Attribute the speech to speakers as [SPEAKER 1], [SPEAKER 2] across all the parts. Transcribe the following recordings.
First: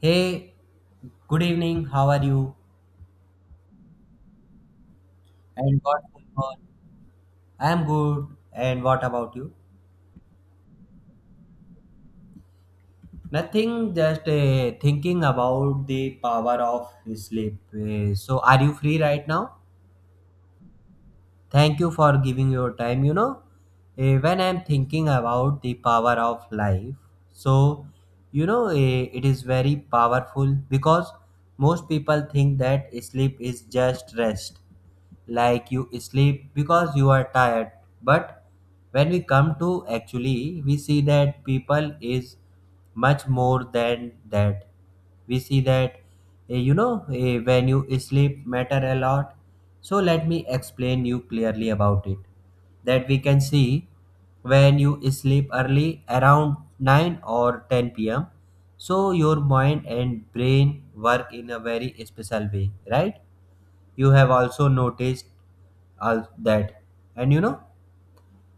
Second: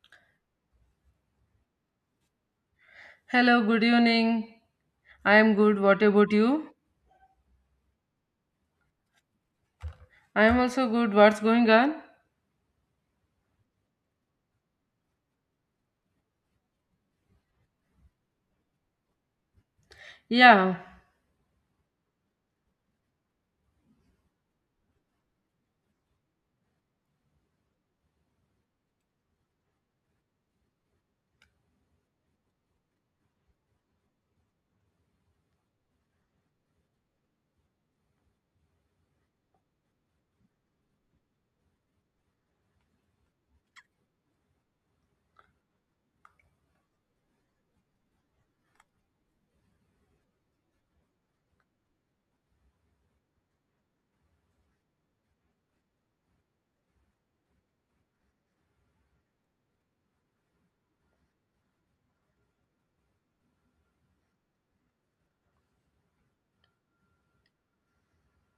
[SPEAKER 1] Hey, good evening. How are you?
[SPEAKER 2] Hello, good evening. I am good.
[SPEAKER 1] And
[SPEAKER 2] What
[SPEAKER 1] what's going
[SPEAKER 2] about
[SPEAKER 1] on?
[SPEAKER 2] you?
[SPEAKER 1] I'm good. And what about you?
[SPEAKER 2] I am also good. What's going on?
[SPEAKER 1] Nothing, just thinking about the power of sleep. Are you free right now?
[SPEAKER 2] Yeah.
[SPEAKER 1] Thank you for giving your time. When I'm thinking about the power of life, so it is very powerful because most people think that sleep is just rest, like you sleep because you are tired. But when we come to actually, we see that people is much more than that. We see that when you sleep matter a lot. So let me explain you clearly about it, that we can see when you sleep early around 9 or 10 p.m., so your mind and brain work in a very special way, right? You have also noticed all that. And you know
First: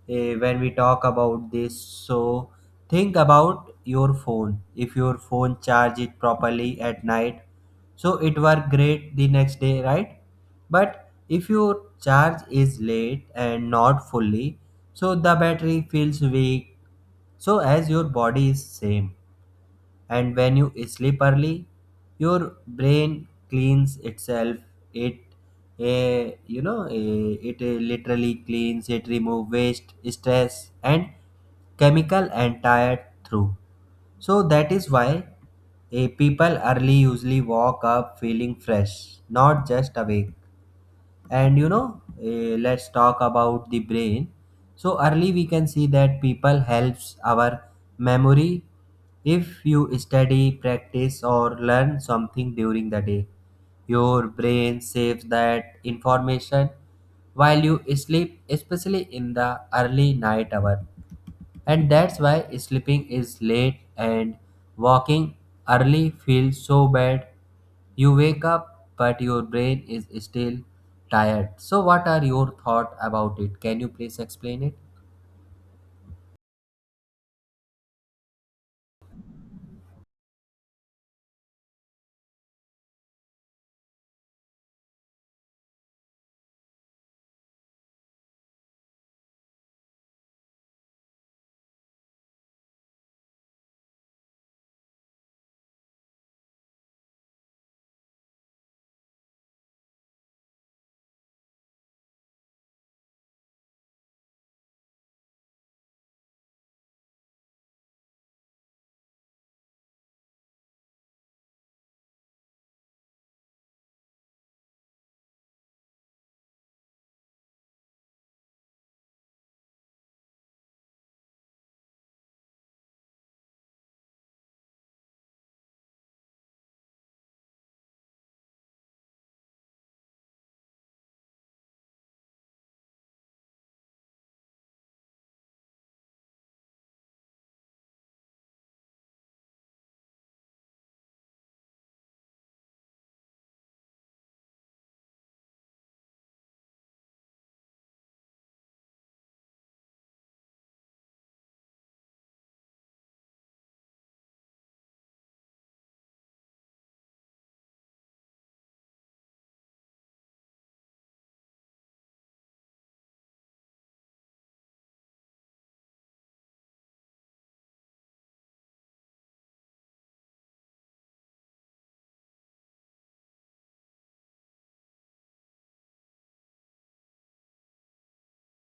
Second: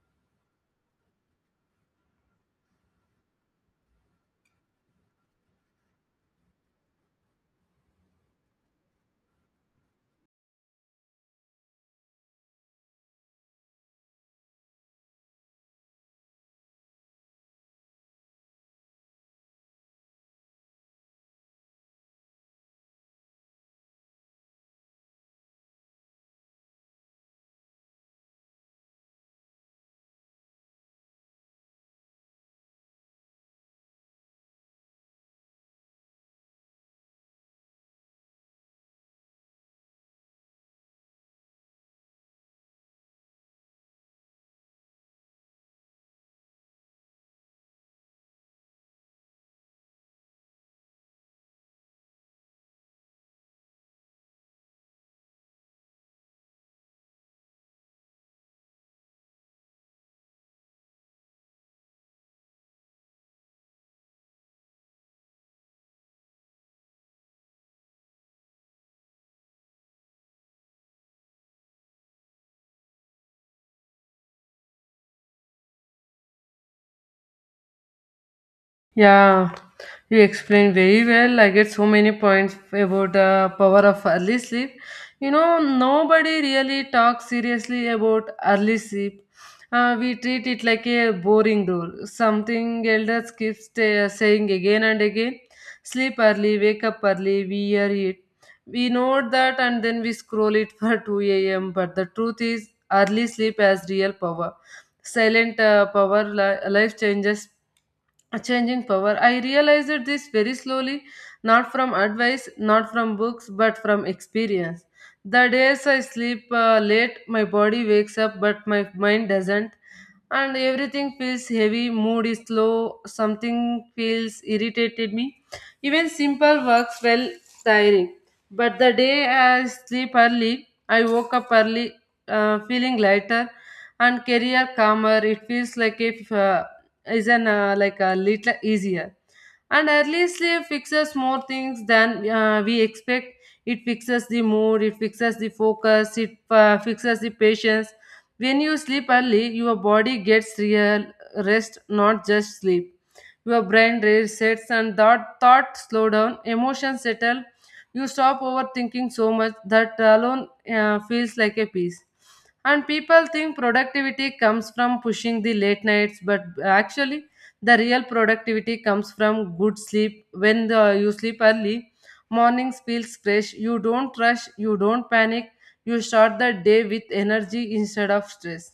[SPEAKER 1] eh, when we talk about this, so think about your phone. If your phone charge it properly at night, so it work great the next day, right? But if your charge is late and not fully, so the battery feels weak, so as your body is same. And when you sleep early, your brain cleans itself. It literally cleans, it remove waste, stress and chemical and tired through. So that is why, people early usually walk up feeling fresh, not just awake. And you know, let's talk about the brain. So early we can see that people helps our memory. If you study, practice or learn something during the day, your brain saves that information while you sleep, especially in the early night hour. And that's why sleeping is late and walking early feels so bad. You wake up, but your brain is still tired. So, what are your thoughts about it? Can you please explain it?
[SPEAKER 2] Yeah, you explained very well. I get so many points about the power of early sleep. You know, nobody really talks seriously about early sleep. We treat it like a boring rule, something elders keep saying again and again. Sleep early, wake up early, we hear it. We know that, and then we scroll it for 2 a.m. But the truth is, early sleep has real power, silent power, life changes, changing power. I realized this very slowly, not from advice, not from books, but from experience. The days I sleep late, my body wakes up but my mind doesn't, and everything feels heavy, mood is low, something feels irritated me. Even simple works felt tiring. But the day I sleep early, I woke up early, feeling lighter and career calmer. It feels like if is an like a little easier. And early sleep fixes more things than we expect. It fixes the mood, it fixes the focus, it fixes the patience. When you sleep early, your body gets real rest, not just sleep. Your brain resets and thought slow down, emotions settle. You stop overthinking so much. That alone feels like a peace. And people think productivity comes from pushing the late nights, but actually, the real productivity comes from good sleep. When the, you sleep early, mornings feels fresh. You don't rush. You don't panic. You start the day with energy instead of stress.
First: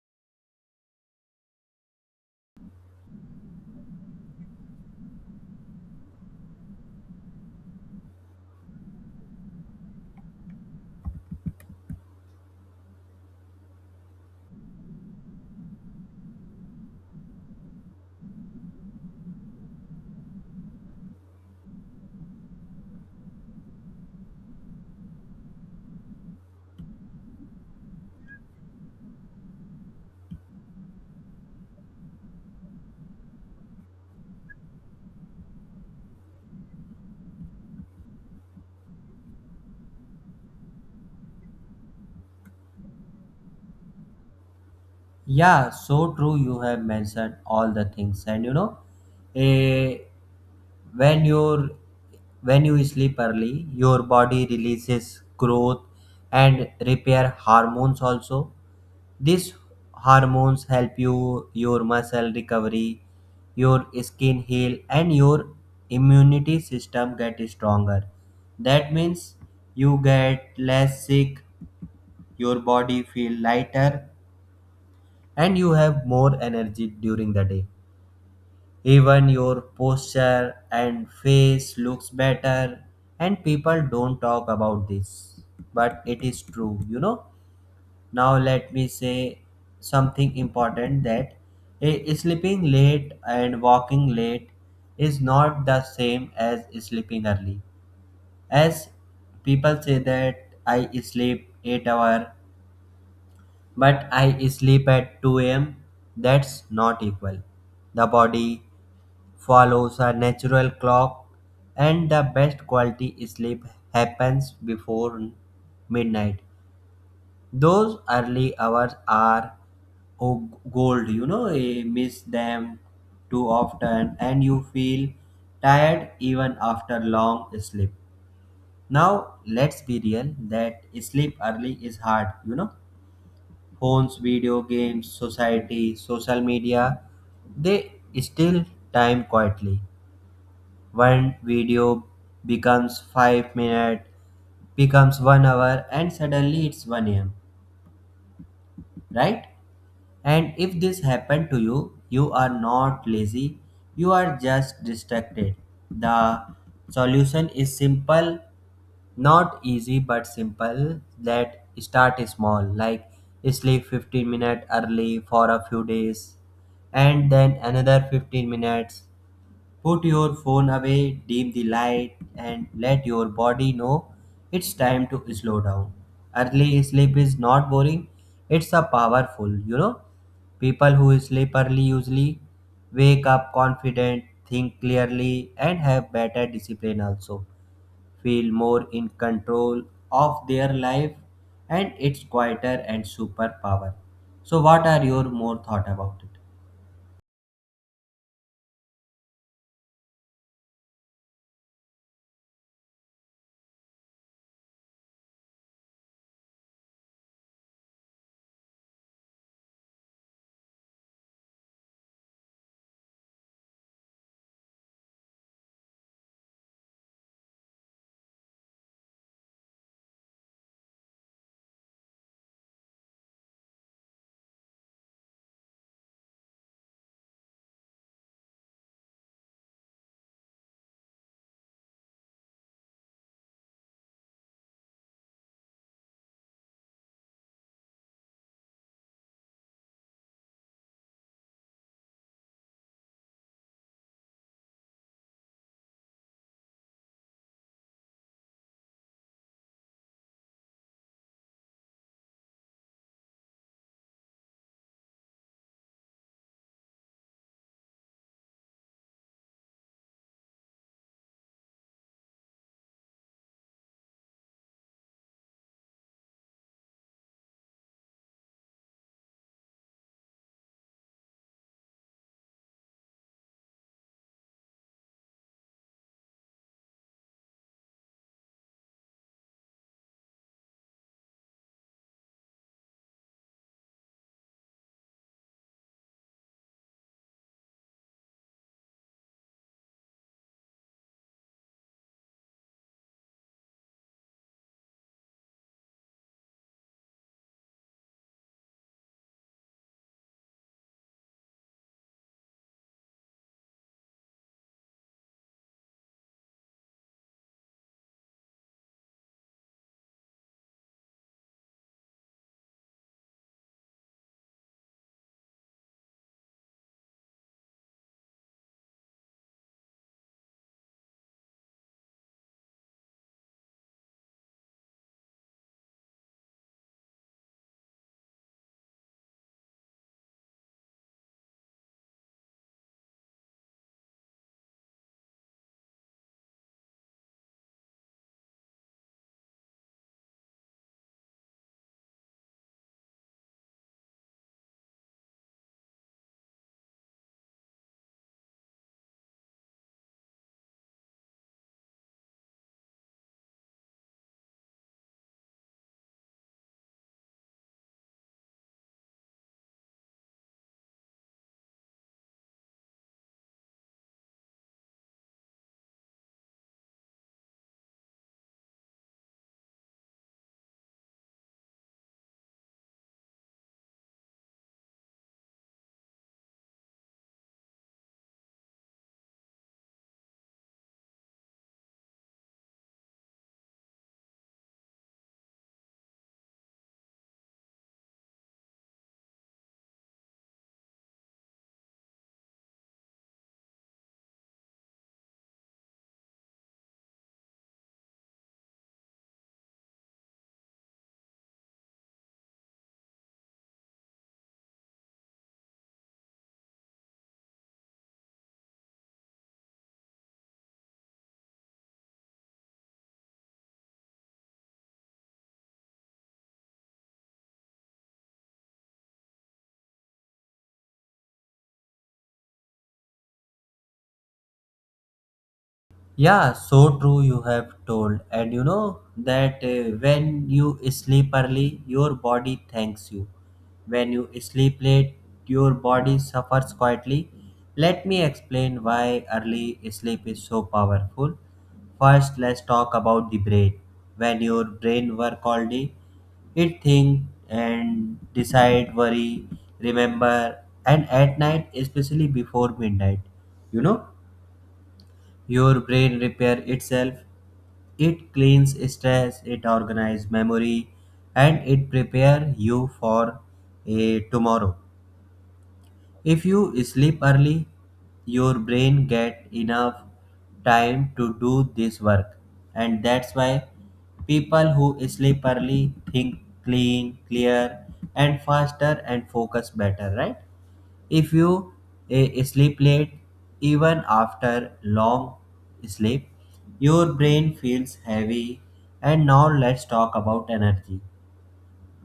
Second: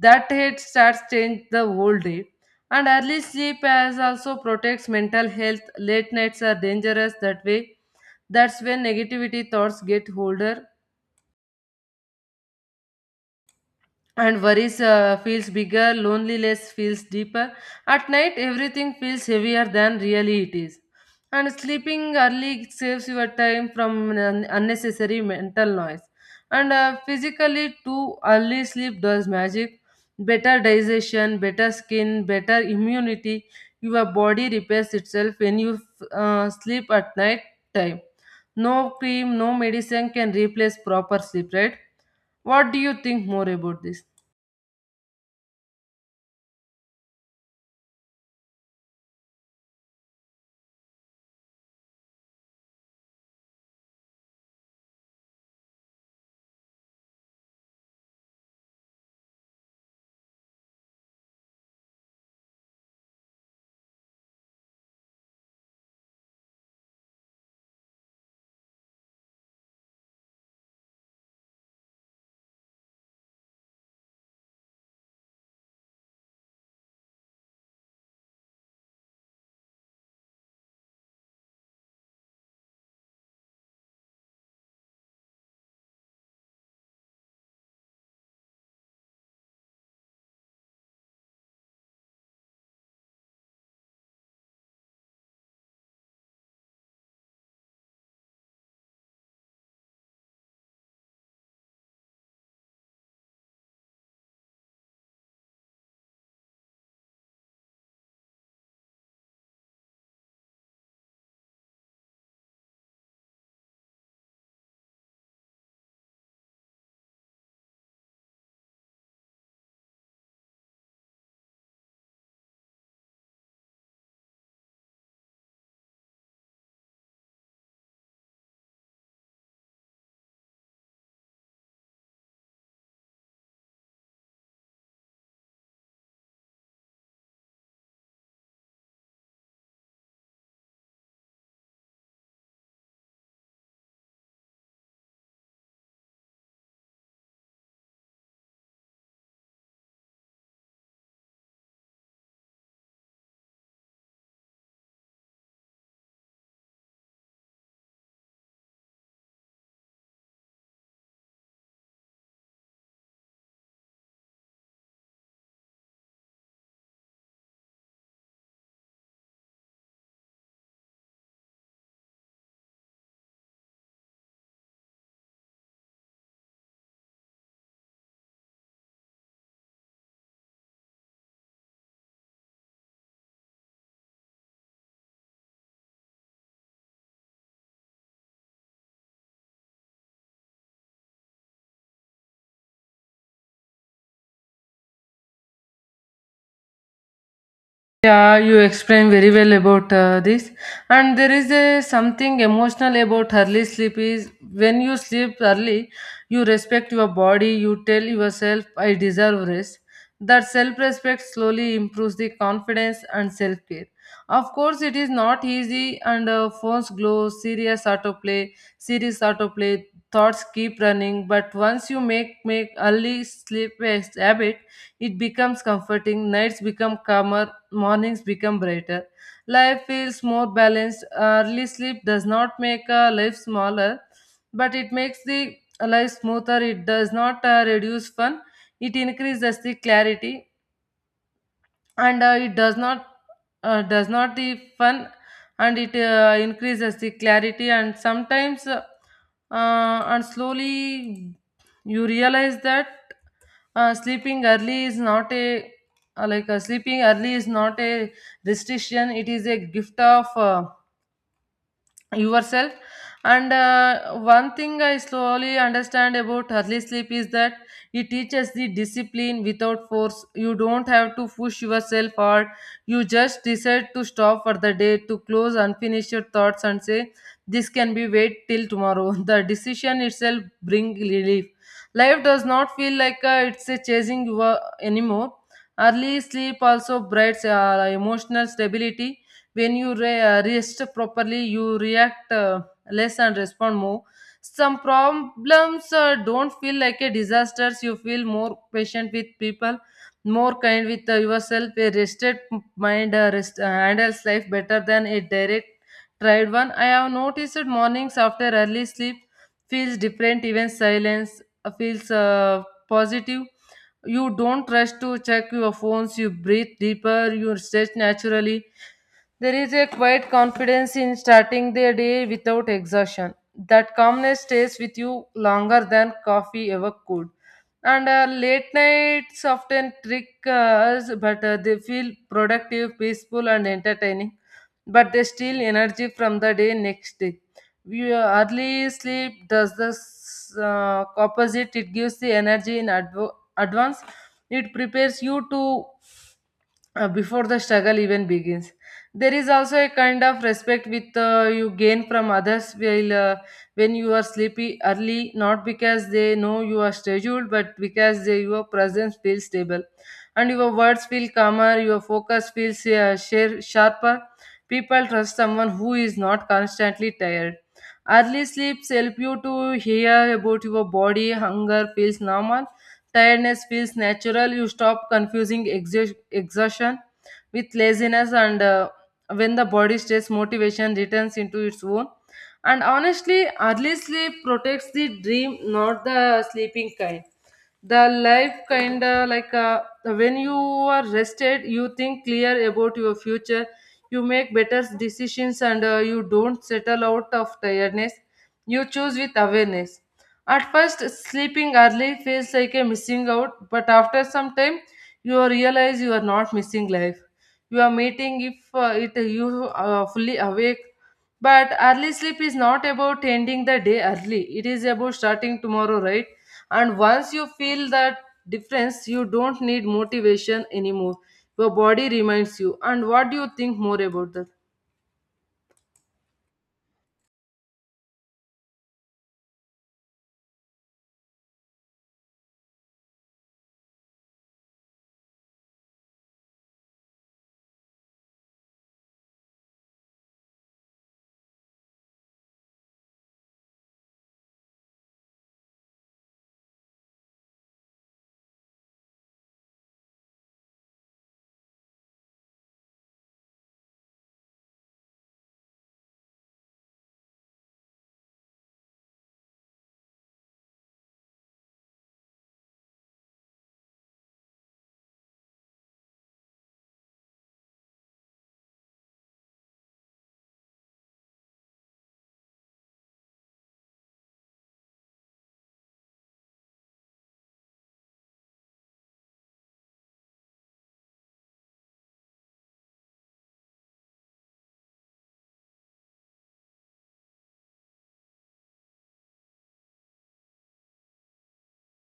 [SPEAKER 2] That head starts change the whole day. And early sleep as also protects mental health. Late nights are dangerous that way. That's when negativity thoughts get older and worries feels bigger, loneliness feels deeper. At night, everything feels heavier than really it is, and sleeping early saves your time from unnecessary mental noise. And physically too, early sleep does magic. Better digestion, better skin, better immunity. Your body repairs itself when you sleep at night time. No cream, no medicine can replace proper sleep, right? What do you think more about this?
[SPEAKER 1] Yeah, so true. You have mentioned all the things, and you know, eh, when you're when you sleep early, your body releases growth and repair hormones also. These hormones help you your muscle recovery, your skin heal, and your immunity system get stronger. That means you get less sick, your body feel lighter, and you have more energy during the day. Even your posture and face looks better, and people don't talk about this, but it is true. You know, now let me say something important, that sleeping late and walking late is not the same as sleeping early. As people say that I sleep 8 hour but I sleep at 2 a.m., that's not equal. The body follows a natural clock, and the best quality sleep happens before midnight. Those early hours are gold, you know. You miss them too often and you feel tired even after long sleep. Now, let's be real that sleep early is hard, you know. Phones, video games, society, social media, they steal time quietly. One video becomes 5 minutes, becomes 1 hour, and suddenly it's 1 a.m., right? And if this happened to you, you are not lazy, you are just distracted. The solution is simple, not easy but simple. That start small, like sleep 15 minutes early for a few days, and then another 15 minutes. Put your phone away, dim the light, and let your body know it's time to slow down. Early sleep is not boring, it's a powerful, you know. People who sleep early usually wake up confident, think clearly, and have better discipline also. Feel more in control of their life, and it's quieter and superpower. So, what are your more thought about it?
[SPEAKER 2] Yeah, you explain very well about this. And there is a something emotional about early sleep is when you sleep early, you respect your body, you tell yourself, I deserve rest. That self respect slowly improves the confidence and self care. Of course, it is not easy, and phones glow, serious autoplay, thoughts keep running. But once you make early sleep a habit, it becomes comforting, nights become calmer, mornings become brighter. Life feels more balanced. Early sleep does not make a life smaller, but it makes the life smoother. It does not reduce fun. It increases the clarity, and it does not the fun, and it increases the clarity. And sometimes and slowly you realize that sleeping early is not a uh, like uh, sleeping early is not a restriction, it is a gift of yourself. And one thing I slowly understand about early sleep is that it teaches the discipline without force. You don't have to push yourself hard, you just decide to stop for the day, to close unfinished thoughts and say this can be wait till tomorrow. The decision itself bring relief. Life does not feel like it's a chasing you anymore. Early sleep also brings emotional stability. When you rest properly, you react less and respond more. Some problems don't feel like a disasters. You feel more patient with people, more kind with yourself. A rested mind handles life better than a direct tried one. I have noticed that mornings after early sleep feels different. Even silence feels positive. You don't rush to check your phones, you breathe deeper, you stretch naturally. There is a quiet confidence in starting the day without exhaustion. That calmness stays with you longer than coffee ever could. And late nights often trick us, but they feel productive, peaceful, and entertaining. But they steal energy from the day next day. Early sleep does the opposite, it gives the energy in advance. It prepares you to before the struggle even begins. There is also a kind of respect with you gain from others while, when you are sleepy early, not because they know you are scheduled, but because they, your presence feels stable. And your words feel calmer, your focus feels sharper. People trust someone who is not constantly tired. Early sleeps help you to hear about your body. Hunger feels normal, tiredness feels natural. You stop confusing exhaustion with laziness, and when the body stays, motivation returns into its own. And honestly, early sleep protects the dream, not the sleeping kind, the life kind. Of like when you are rested, you think clear about your future, you make better decisions, and you don't settle out of tiredness, you choose with awareness. At first sleeping early feels like a missing out, but after some time you realize you are not missing life, you are meeting if it you are fully awake. But early sleep is not about ending the day early, it is about starting tomorrow, right? And once you feel that difference, you don't need motivation anymore. Your body reminds you. And what do you think more about that?
[SPEAKER 1] Yeah, so true you have told. And you know that when you sleep early, your body thanks you. When you sleep late, your body suffers quietly. Let me explain why early sleep is so powerful. First, let's talk about the brain. When your brain work all day, it think and decide, worry, remember, and at night, especially before midnight, you know, your brain repair itself. It cleans stress, it organizes memory, and it prepare you for a tomorrow. If you sleep early, your brain get enough time to do this work, and that's why people who sleep early think clean, clear, and faster and focus better. Right? If you sleep late, even after long sleep, your brain feels heavy. And now let's talk about energy.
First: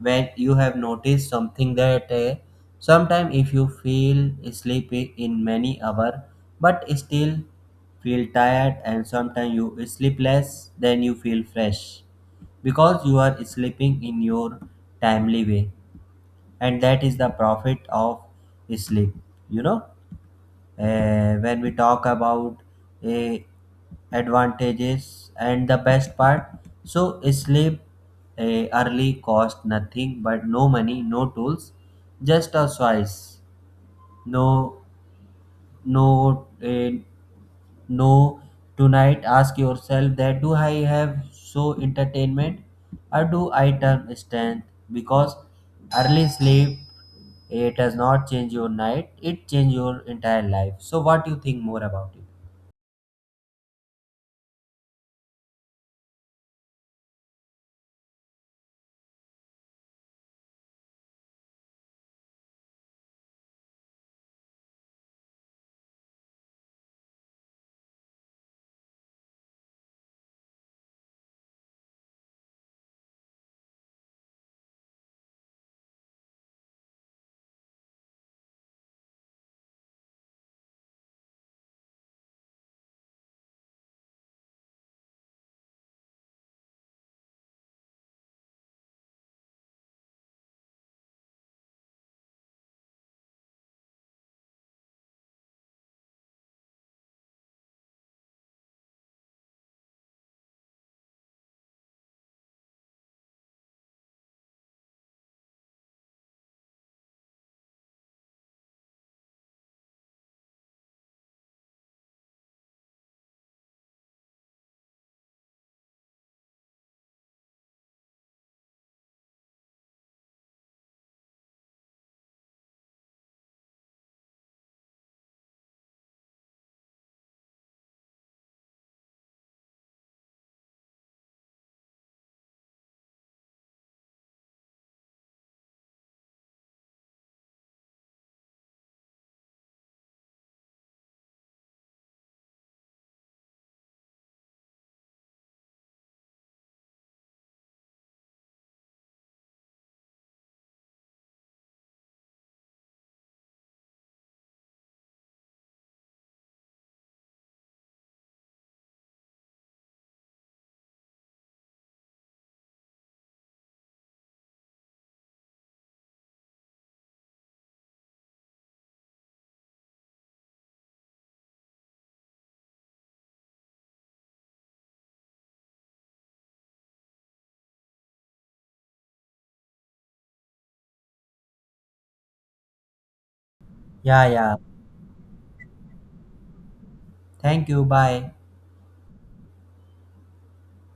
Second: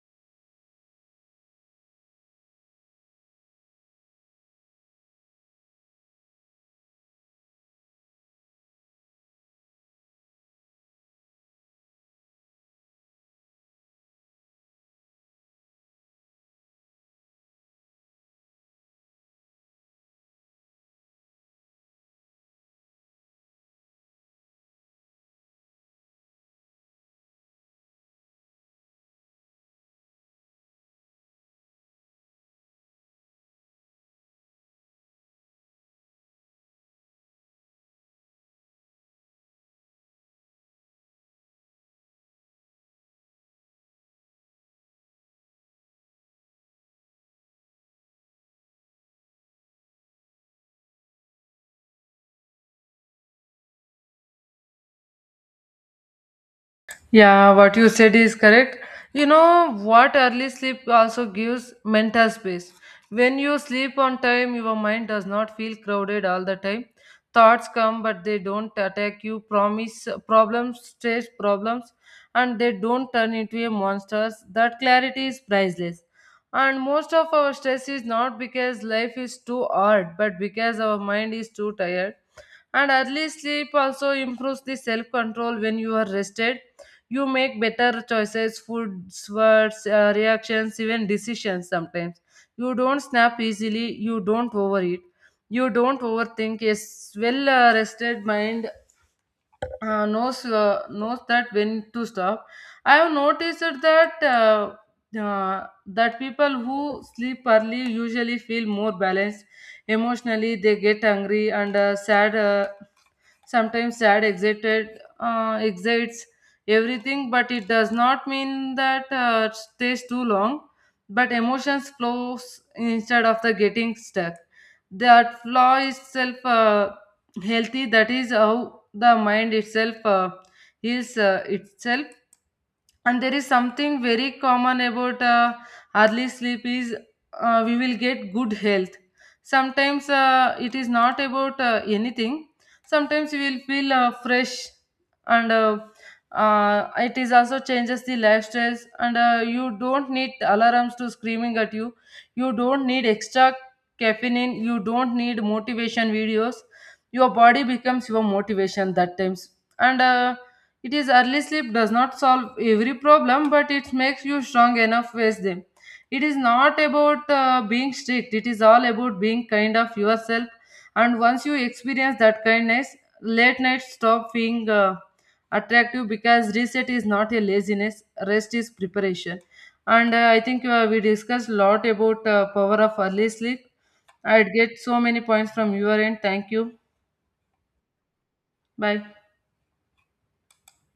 [SPEAKER 1] When you have noticed something, that sometime if you feel sleepy in many hour, but still feel tired, and sometimes you sleep less, then you feel fresh because you are sleeping in your timely way. And that is the profit of sleep, you know. When we talk about uh, advantages and the best part, so sleep uh, early cost nothing but no money, no tools, just a choice. No no uh, no tonight ask yourself, that do I have so entertainment or do I turn strength? Because early sleep, it does not change your night, it change your entire life. So what do you think more about it?
[SPEAKER 2] Yeah, what you said is correct. You know what, early sleep also gives mental space. When you sleep on time, your mind does not feel crowded all the time. Thoughts come, but they don't attack you. Promise problems, stress problems, and they don't turn into a monsters. That clarity is priceless. And most of our stress is not because life is too hard, but because our mind is too tired. And early sleep also improves the self control. When you are rested, you make better choices, foods, words, reactions, even decisions. Sometimes you don't snap easily, you don't overeat, you don't overthink. A well rested mind knows that when to stop. I have noticed that uh, that people who sleep early usually feel more balanced emotionally. They get angry and sad sometimes dad excited, excites everything, but it does not mean that stays too long. But emotions flows instead of the getting stuck. That flaw itself healthy. That is how the mind itself heals itself. And there is something very common about early sleep is we will get good health. Sometimes it is not about anything. Sometimes you will feel fresh, and it is also changes the lifestyles, and you don't need alarms to screaming at you, you don't need extra caffeine, you don't need motivation videos. Your body becomes your motivation that times. And it is early sleep does not solve every problem, but it makes you strong enough with them. It is not about being strict, it is all about being kind of yourself. And once you experience that kindness, late night stop being attractive, because reset is not a laziness, rest is preparation. And I think we discussed a lot about power of early sleep.
[SPEAKER 1] Yeah,
[SPEAKER 2] I'd
[SPEAKER 1] yeah.
[SPEAKER 2] get so many points from your end. Thank you.
[SPEAKER 1] Thank you. Bye.
[SPEAKER 2] Bye.